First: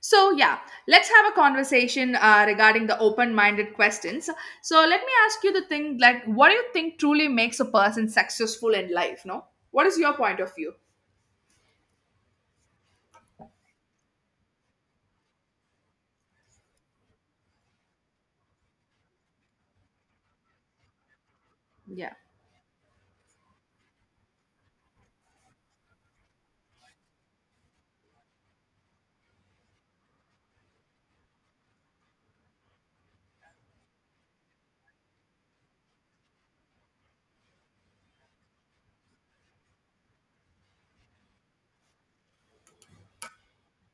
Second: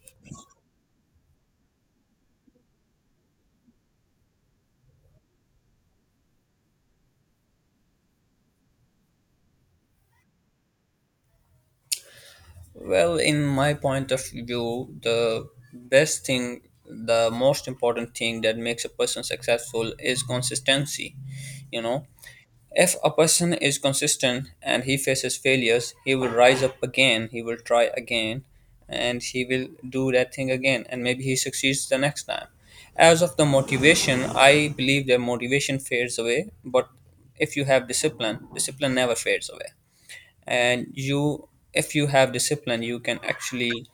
So, yeah, let's have a conversation regarding the open minded questions. So, let me ask you the thing like, what do you think truly makes a person successful in life? No, what is your point of view? Well, in my point of view, the best thing, the most important thing that makes a person successful is consistency. You know, Yeah. if a person is consistent and he faces failures, he will rise up again, he will try again, and he will do that thing again, and maybe he succeeds the next time. As of the motivation, I believe that motivation fades away, but if you have discipline, discipline never fades away, and you if you have discipline you can actually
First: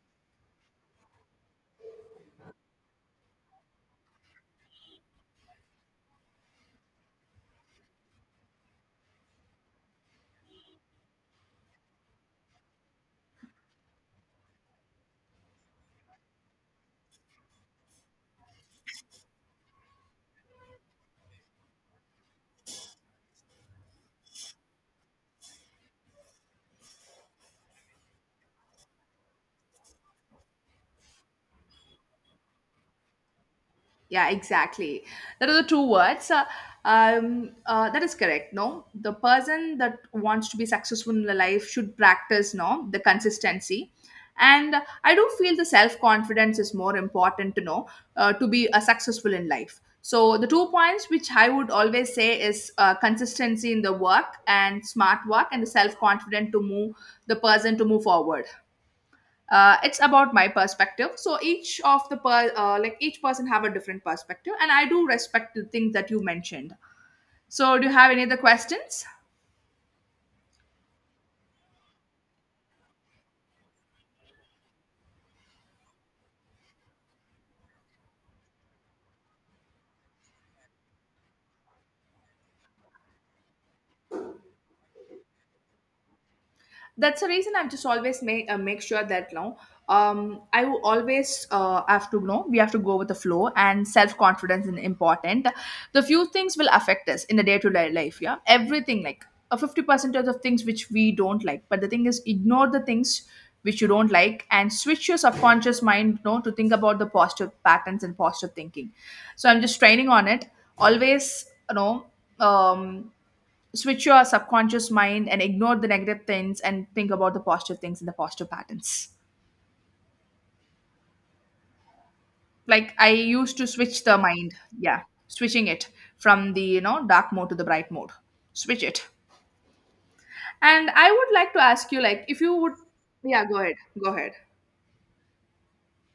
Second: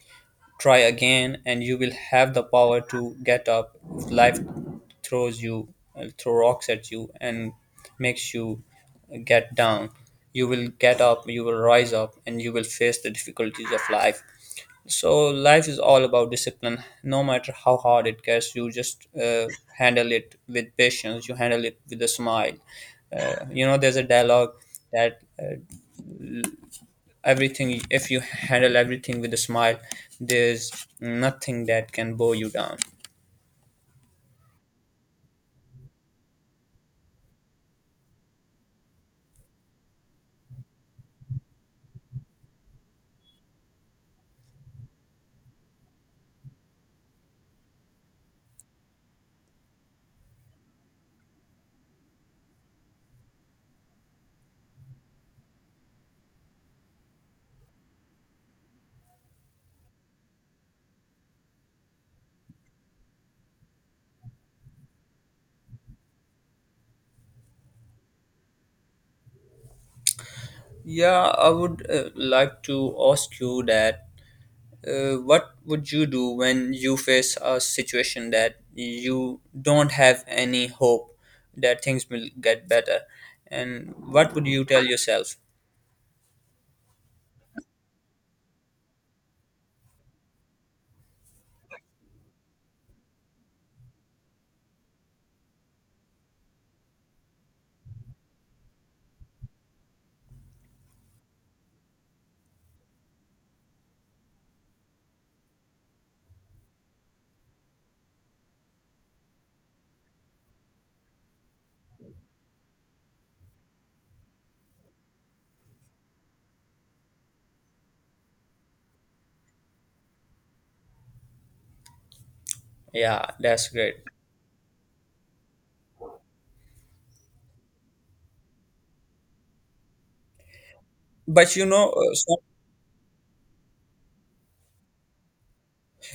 try again, and you will have the power to get up if life throws you throw rocks at you and makes you get down. You will get up, you will rise up, and you will face the difficulties of life. So life is all about discipline. No matter how hard it gets, you just handle it with patience, you handle it with a smile. You know, there's a dialogue that, everything, if you handle everything with a smile, there's nothing that can bow you down. Yeah, exactly. That are the two words. That is correct. No, the person that wants to be successful in their life should practice. No, the consistency, and I do feel the self confidence is more important to know to be a successful in life. So the two points which I would always say is consistency in the work and smart work, and the self confident to move the person to move forward. Uh, it's about my perspective, so each of the like each person have a different perspective, and I do respect the things that you mentioned. So do you have any other questions? Yeah, I would like to ask you that, what would you do when you face a situation that you don't have any hope that things will get better, and what would you tell yourself? That's the reason I'm just always make sure that, no, I will always have to know we have to go with the flow, and self confidence is important. The few things will affect us in the day to day life. Yeah, everything like a 50% of things which we don't like, but the thing is ignore the things which you don't like and switch your subconscious mind, no, to think about the positive patterns and positive thinking. So I'm just training on it always. Um Switch your subconscious mind and ignore the negative things, and think about the positive things and the positive patterns, like I Yeah, used to that's great. switch the mind. Yeah, switching it from the dark mode to the bright mode. Switch it, and I would like But to you ask know, you uh, like some if you would. Yeah, go ahead, go ahead.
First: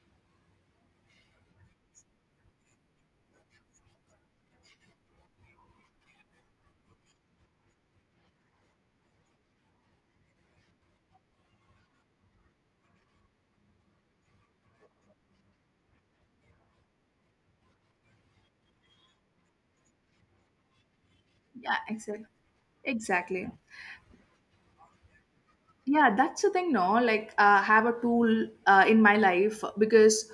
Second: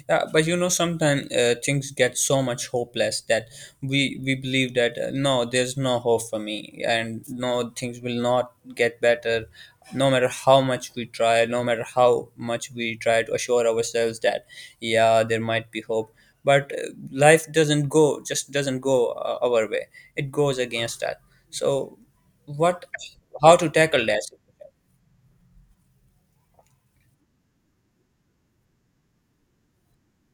Yeah, but you know, sometimes things get so much hopeless that we believe that, no, there's no hope for me, and no, things will not get better, no matter how much we try, no matter how much we try to assure ourselves that yeah, there might be hope. But life doesn't go, just doesn't go our way; it goes against us. Yeah, So, exactly, what? exactly. How to tackle that? Yeah, that's the thing, no, like, have a tool in my life because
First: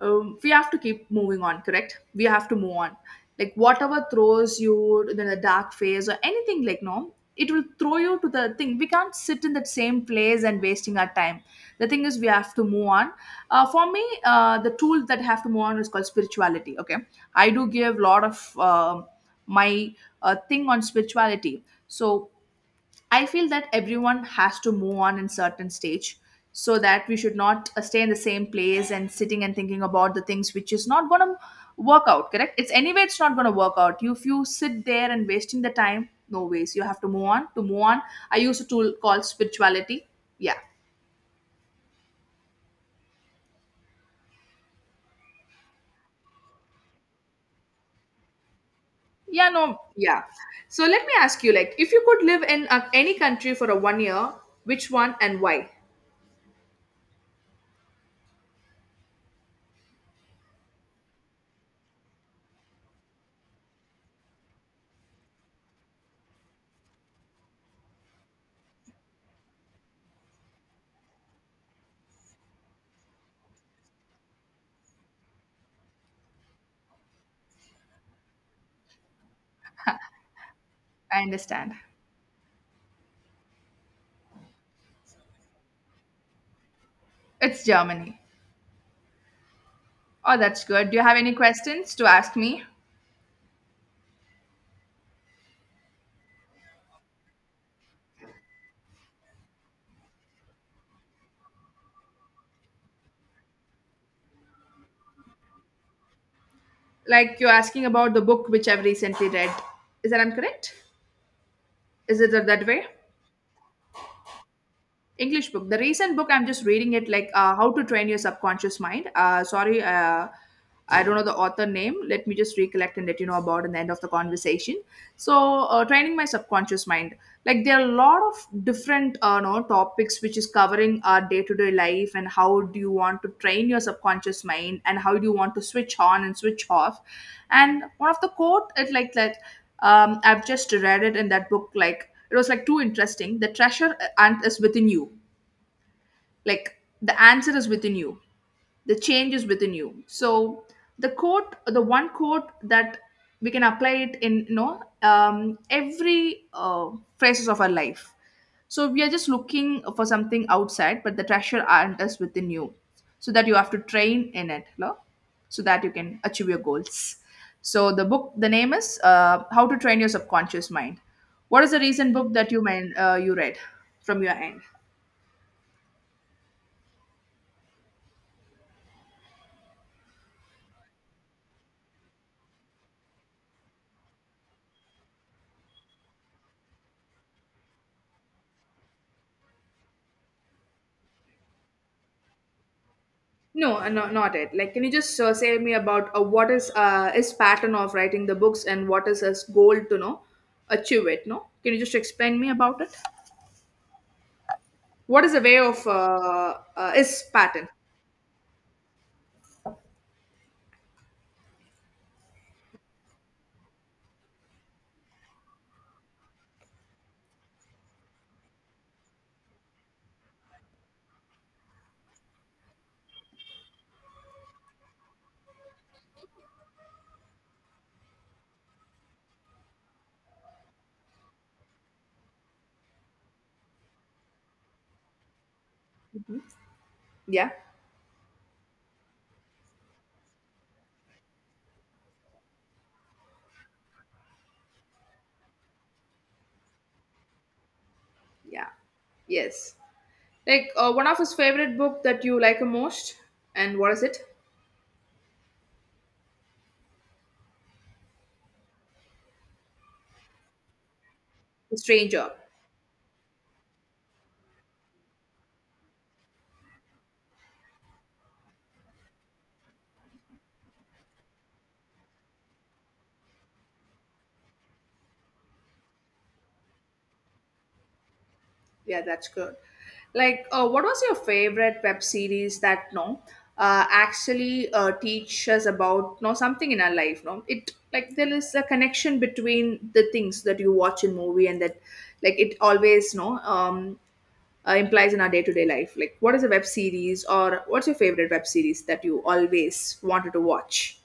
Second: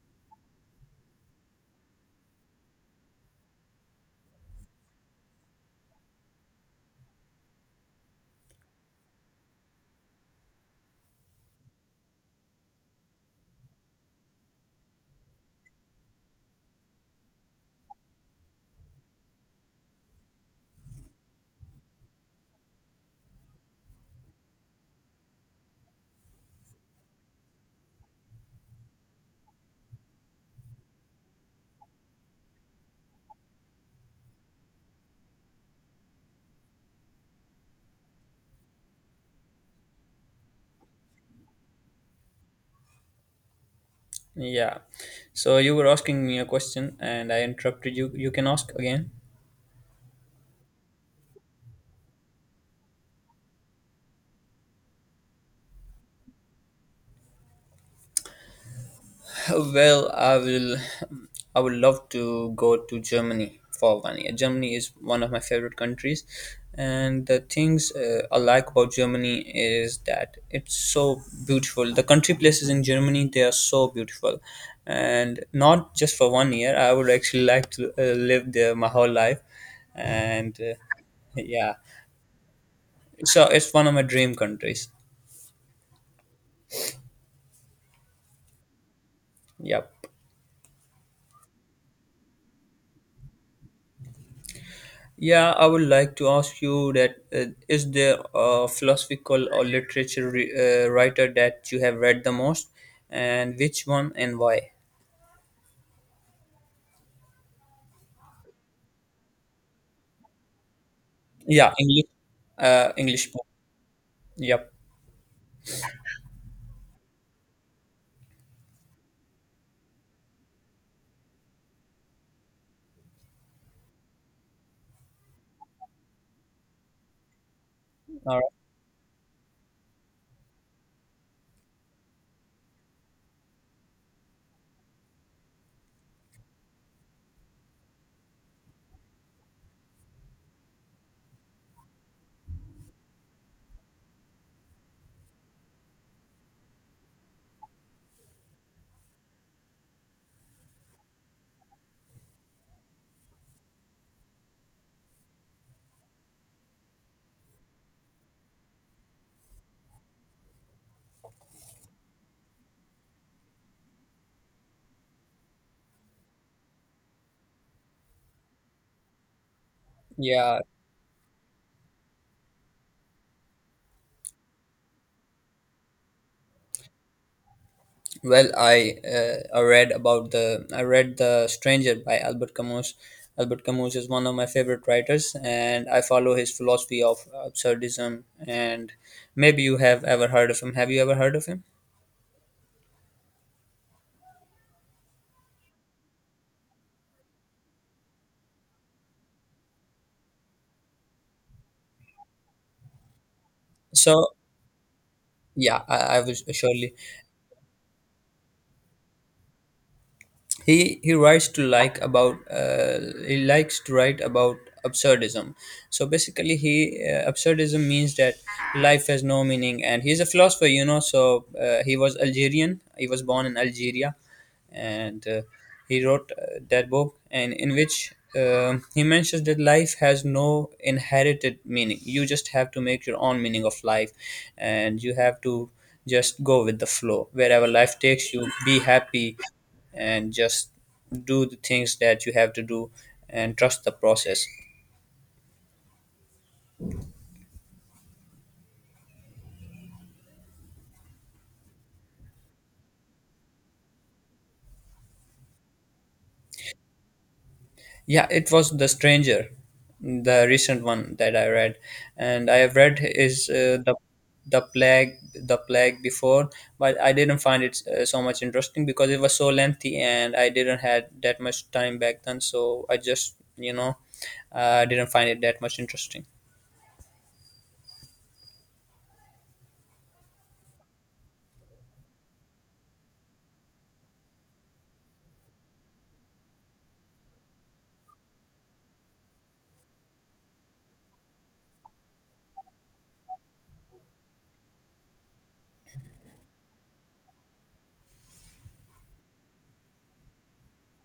we have to keep moving on, correct. We have to move on. Like whatever throws you in the dark phase or anything like, no, it will throw you to the thing. We can't sit in that same place and wasting our time. The thing is we have to move on. For me, the tool that I have to move on is called spirituality, okay. I do give a lot of my thing on spirituality. So I feel that everyone has to move on in certain stage, so that we should not stay in the same place and sitting and thinking about the things which is not going to work out, correct. It's anyway it's not going to work out. You, if you sit there and wasting the time, no ways, you have to move on. To move on, I use a tool called spirituality. Yeah. Yeah. So you were asking me a question, and I interrupted you. You can ask again. Yeah, no, yeah, so let me ask you like if you could live in any country for a one year, which one and why? Well, I will. I would love to go to Germany for 1 year. Germany is one of my favorite countries, and the things I like about Germany is that it's so beautiful. The country places in Germany, they are so beautiful, and not just for 1 year. I would actually like to live there my whole life, and I understand. yeah, so it's one of my dream countries. It's Germany. Yep. Oh, that's good. Do you have any questions to ask me? Yeah, I would like to ask you that, is there a philosophical or literature writer that you have read the most, and which one and why? Like you're asking about the book which I've recently read. Is that I'm correct? Yeah, English. Is it that way? English book. Yep. English book. The recent book I'm just reading it like How to Train Your Subconscious Mind. Sorry, I don't know the author name. Let me just recollect and let you know about in the end of the conversation. So, training my subconscious mind. Like there are a lot All right. of different no topics which is covering our day to day life, and how do you want to train your subconscious mind and how do you want to switch on and switch off. And one of the quote it like that, I've just read it in that book like. It was like too interesting. The treasure ant is within you. Like the answer is within you, the change is within you. So the quote, the one quote that we can apply it in, every phases of our life, so we are just looking for something outside, but the treasure aren't us within you, so that you have to train in it, no? So that you can achieve your goals. So the book, the name is how to train your Yeah. subconscious mind. What is the recent book that you you read from your end? Well, I read about the I read The Stranger by Albert Camus. Albert Camus is one of my favorite writers, and I follow his philosophy of absurdism. And maybe you have ever heard of him. Have you ever heard of him? No, no, not it. Like, can you just say me about what is his pattern of writing the books and what is his goal to know achieve it? No, can you just explain me about it? So What is the way yeah, of I will surely. his pattern? He writes to, like, about he likes to write about absurdism. So basically, he, absurdism means that life has no meaning, and he's a philosopher, you know. So he was Algerian. He was born in Algeria, and he wrote that book, and in which he mentions that life has no inherited meaning. You just have to make your own meaning of life, and you have to just go with the flow. Yeah, Wherever life takes you, be happy, and just do the things that you have to do and trust the process. yeah, yes. Like one of his favorite book that you like the most, and what is it? Yeah, it was The Stranger, the recent one that I read, The Stranger. and I have read is the The Plague before, but I didn't find it so much interesting because it was so lengthy and I didn't had that much time back then, so I just, you know, didn't find it that much interesting. Yeah, that's good. Like, what was your favorite web series that, no, actually teach us about, no, something in our life? No, it like there is a connection between the things that you watch in movie and that, like it always, no, implies in our day to day life. Like, what is a web series or what's your favorite web series that you always wanted to watch?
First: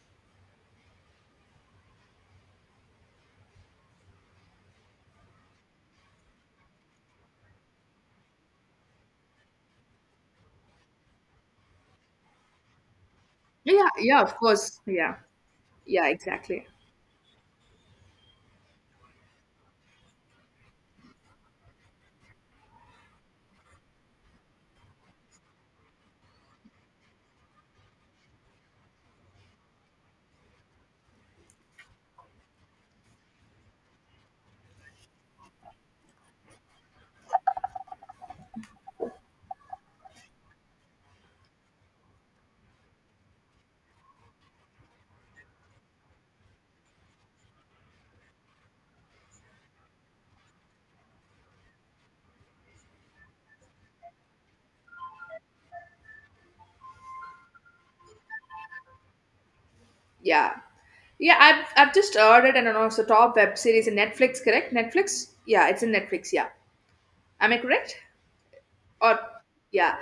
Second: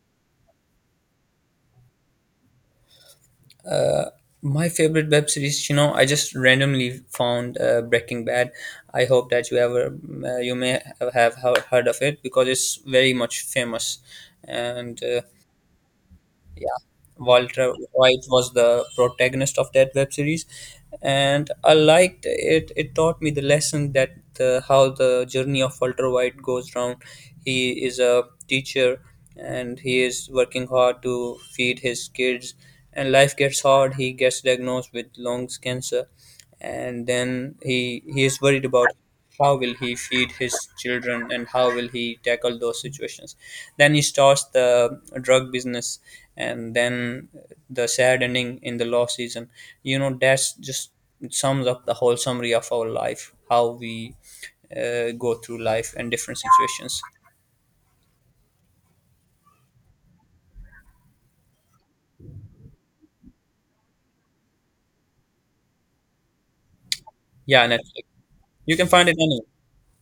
My favorite web series, you know, I just randomly found Breaking Bad. I hope that you ever you may have heard of it because it's very much Yeah, famous, yeah, of course. and Yeah, yeah, exactly. Walter White was the protagonist of that web series, and I liked it. It taught me the lesson that how the journey of Walter White goes round. He is a teacher, and he is working hard to feed his kids. And life gets hard. He gets diagnosed with lungs cancer, and then he is worried about how will he feed his children and how will he tackle those situations. Then he starts the drug business, and then the sad ending in the law season, you know, that's just sums up the whole summary of our life, how we go through life and different situations. Yeah. Yeah, I've just ordered and announced the top web series in Netflix, correct? Netflix? Yeah, it's in Netflix, yeah. Am I Yeah, correct? Netflix. You can find it Or anywhere. yeah,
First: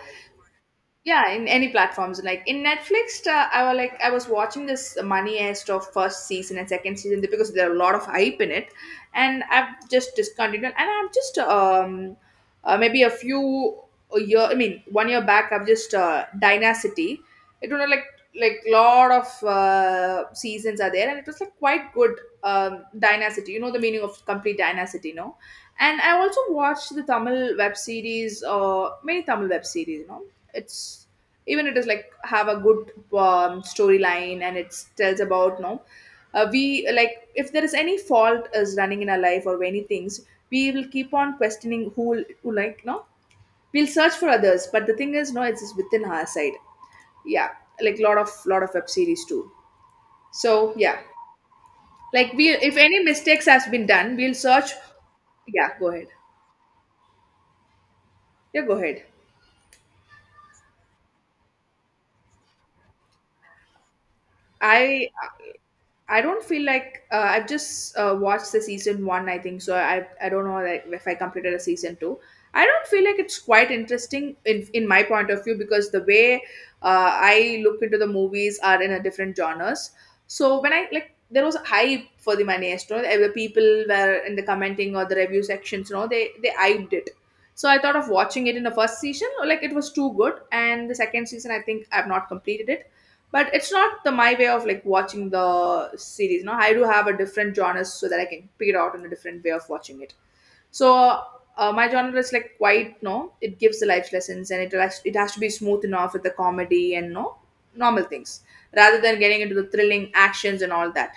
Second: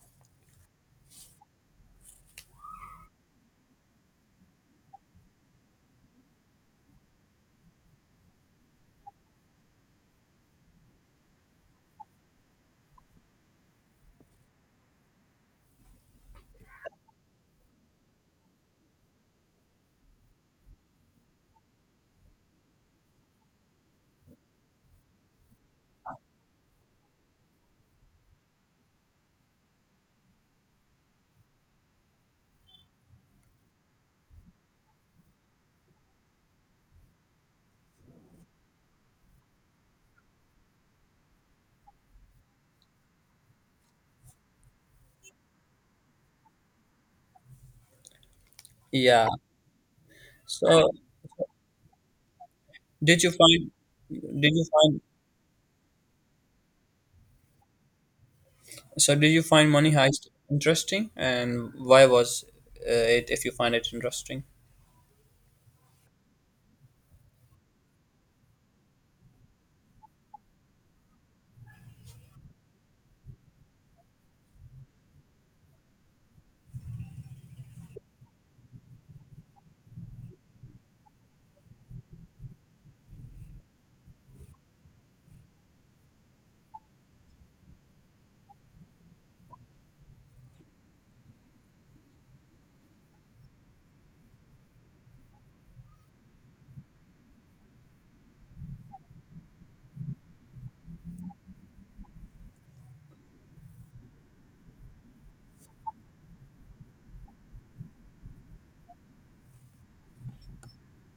yeah, in any platforms like in Netflix, I was like I was watching this Money Heist of first season and second season because there are a lot of hype in it, and I've just discontinued, and I'm just maybe a year, I mean one year back, I've just Dynasty. It was like lot of seasons are there, and it was like quite good. Dynasty, you know the meaning of complete dynasty, no? And I also watched the Tamil web series, many Tamil web series, you know. It's even it is like have a good storyline and it tells about, no, we like if there is any fault is running in our life or any things, we will keep on questioning who, like, no, we'll search for others, but the thing is, no, it's just within our side. Yeah, like lot of web series Yeah. too. So So yeah, like we if any did you mistakes has find been done we'll did you search. find Yeah, go ahead, yeah go ahead. So, did you find Money Heist interesting, and why was uh, it, if you find it interesting? I I don't feel like I've just watched the season one. I think so. I don't know like if I completed a season two. I don't feel like it's quite interesting in my point of view because the way I look into the movies are in a different genres. So when I, like, there was a hype for the Maestro. The people were in the commenting or the review sections. You know they hyped it. So I thought of watching it in the first season. Like it was too good, and the second season I think I've not completed it, but it's not the my way of like watching the series, no, I do have a different genres, so that I can pick it out in a different way of watching it. So my genre is like quite, no, it gives the life lessons, and it has to be smooth enough with the comedy and, no, normal things rather than getting into the thrilling actions and all that.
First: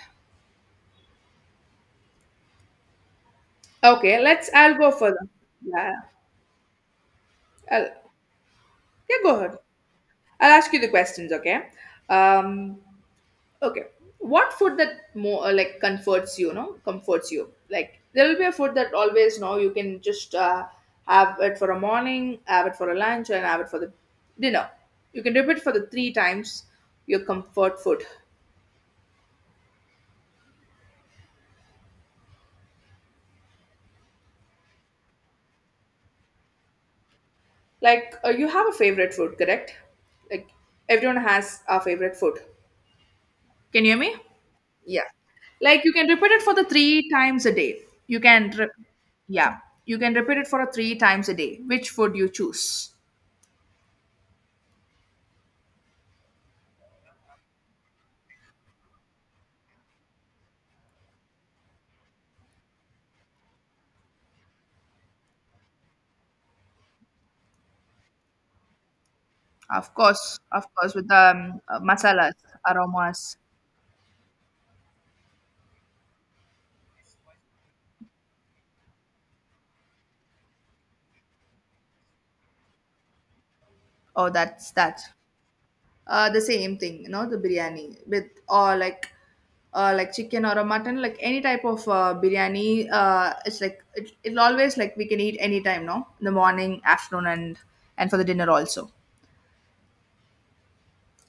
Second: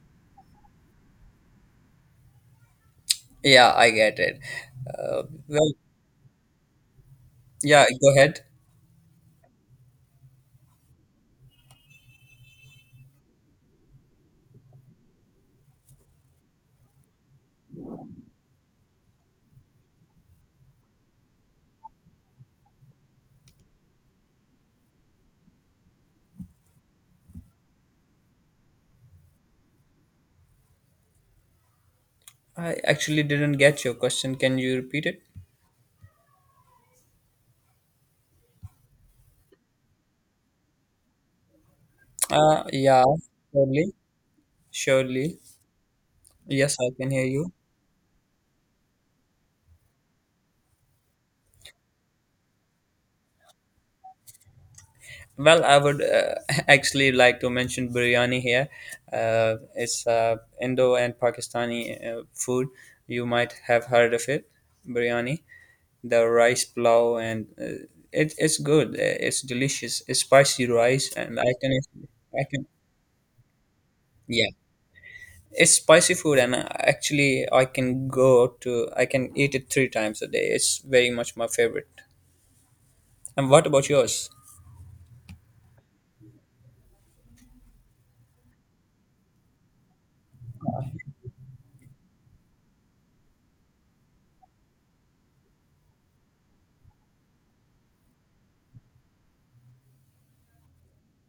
Yeah, I Okay, get it. let's I'll go further. Well, Yeah. yeah, I'll, go ahead. yeah, go ahead. I'll ask you the questions, okay. um Okay. What food that more like comforts you, no? Comforts you. Like there will be a food that always, no, you can just have it for a morning, have it for a lunch, and have it for the dinner. You can repeat for the three times your comfort food. I actually didn't get your question. Can you repeat it? Like you have a favorite food, correct? Like everyone has a favorite food. Yeah, Can you surely, hear me? Yeah. surely. Like you can repeat it for the Yes, I three can hear times a you. day. You can, yeah, you can repeat it for a three times a day. Which food you choose? Well, I would actually like to mention biryani here. It's Indo and Pakistani food. You might have heard of it, biryani. The rice plow and it's good. It's delicious. It's Of spicy course, with rice, the and masalas, I can, aromas. yeah. It's spicy food, and actually, I can eat it three times a day. It's very much my favorite. And what about Oh, yours? that's that. The same thing, the biryani with or like chicken or a mutton, like any type of biryani. It's like it'll always like we can eat anytime, no, in the morning, afternoon, and for the dinner also.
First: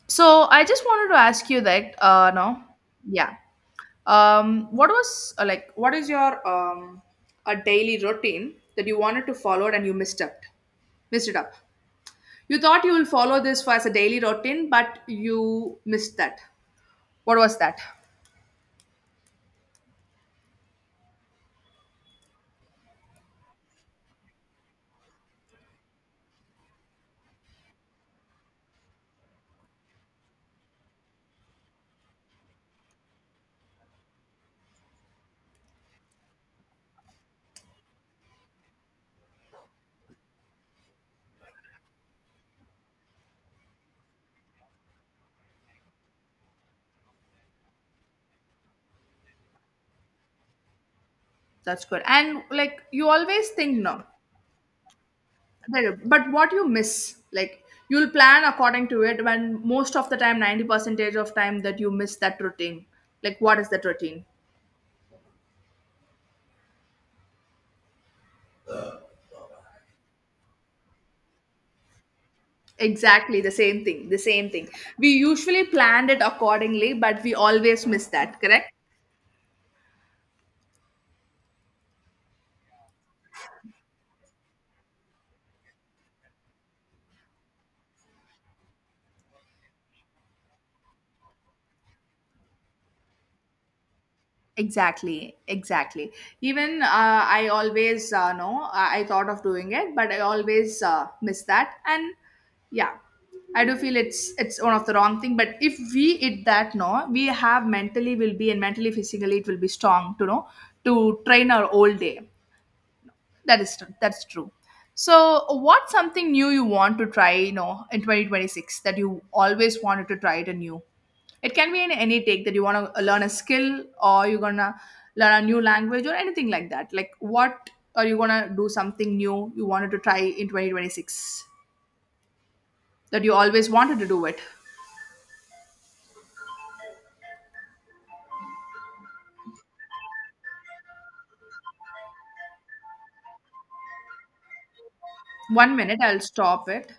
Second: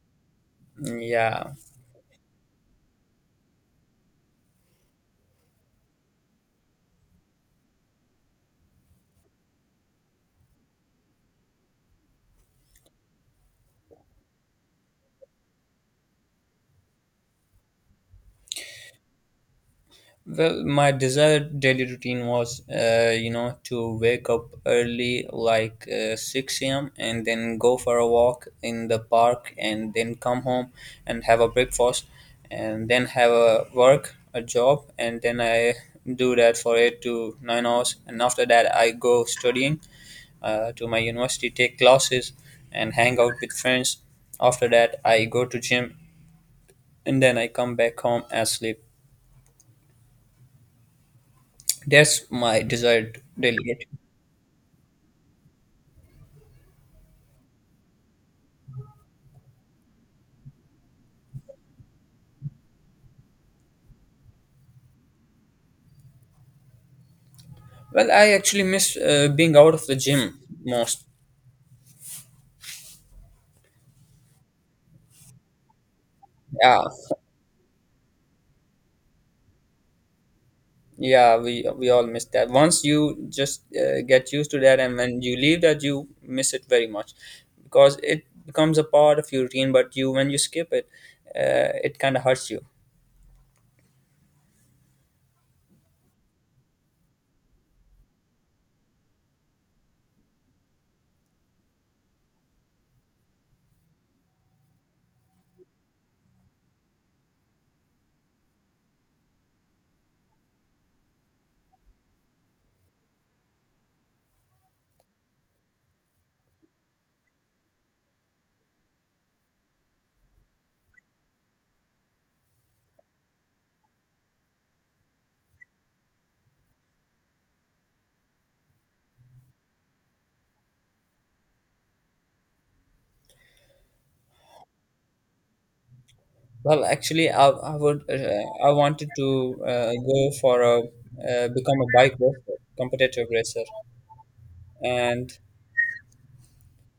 So I just Mm, wanted to ask yeah. you that, no, yeah, what was like, what is your a daily routine that you wanted to follow and you misstepped, missed it up? You thought you will follow this for as a daily routine, but you missed that. What was that? Well, my desired daily routine was, you know, to wake up early, like 6 a.m., and then go for a walk in the park, and then come home and have a breakfast, and then have a work, a job, and then I do that for 8 to 9 hours. And after that, I go studying to my university, take classes, and hang out with friends. After that, I go to gym, and then I come back home and sleep. That's good. That's And my like you desired always think, delegate. no. Well, but what you miss, like you'll plan according to it when most of the time, 90 percentage of time that you miss that routine. Like what is that routine? Well, I actually miss being out of the gym most. Exactly the same thing. The same thing. We usually planned it Yeah, accordingly, but we always miss that, correct? yeah, we all miss that. Once you just get used to that, and when you leave that, you miss it very much because it becomes a part of your routine. But you, when you skip it, it kind of hurts you. Exactly, exactly, even I always know I thought of doing it but I always miss that, and yeah, I do feel it's one of the wrong thing but if we eat that, no, we have mentally will be and mentally physically it will be strong to know to train our whole day. That is true. That's true. So, what's something new you want to try, in 2026 that you always wanted to try it anew? It can be in any take that you want to learn a skill or you're going to learn a new language or anything like that. Like, what are you going to do something new you wanted to try in 2026 that you always wanted to do it? Well, actually, I would I wanted to go for a become a bike racer, competitive racer, and 1 minute, I'll stop it.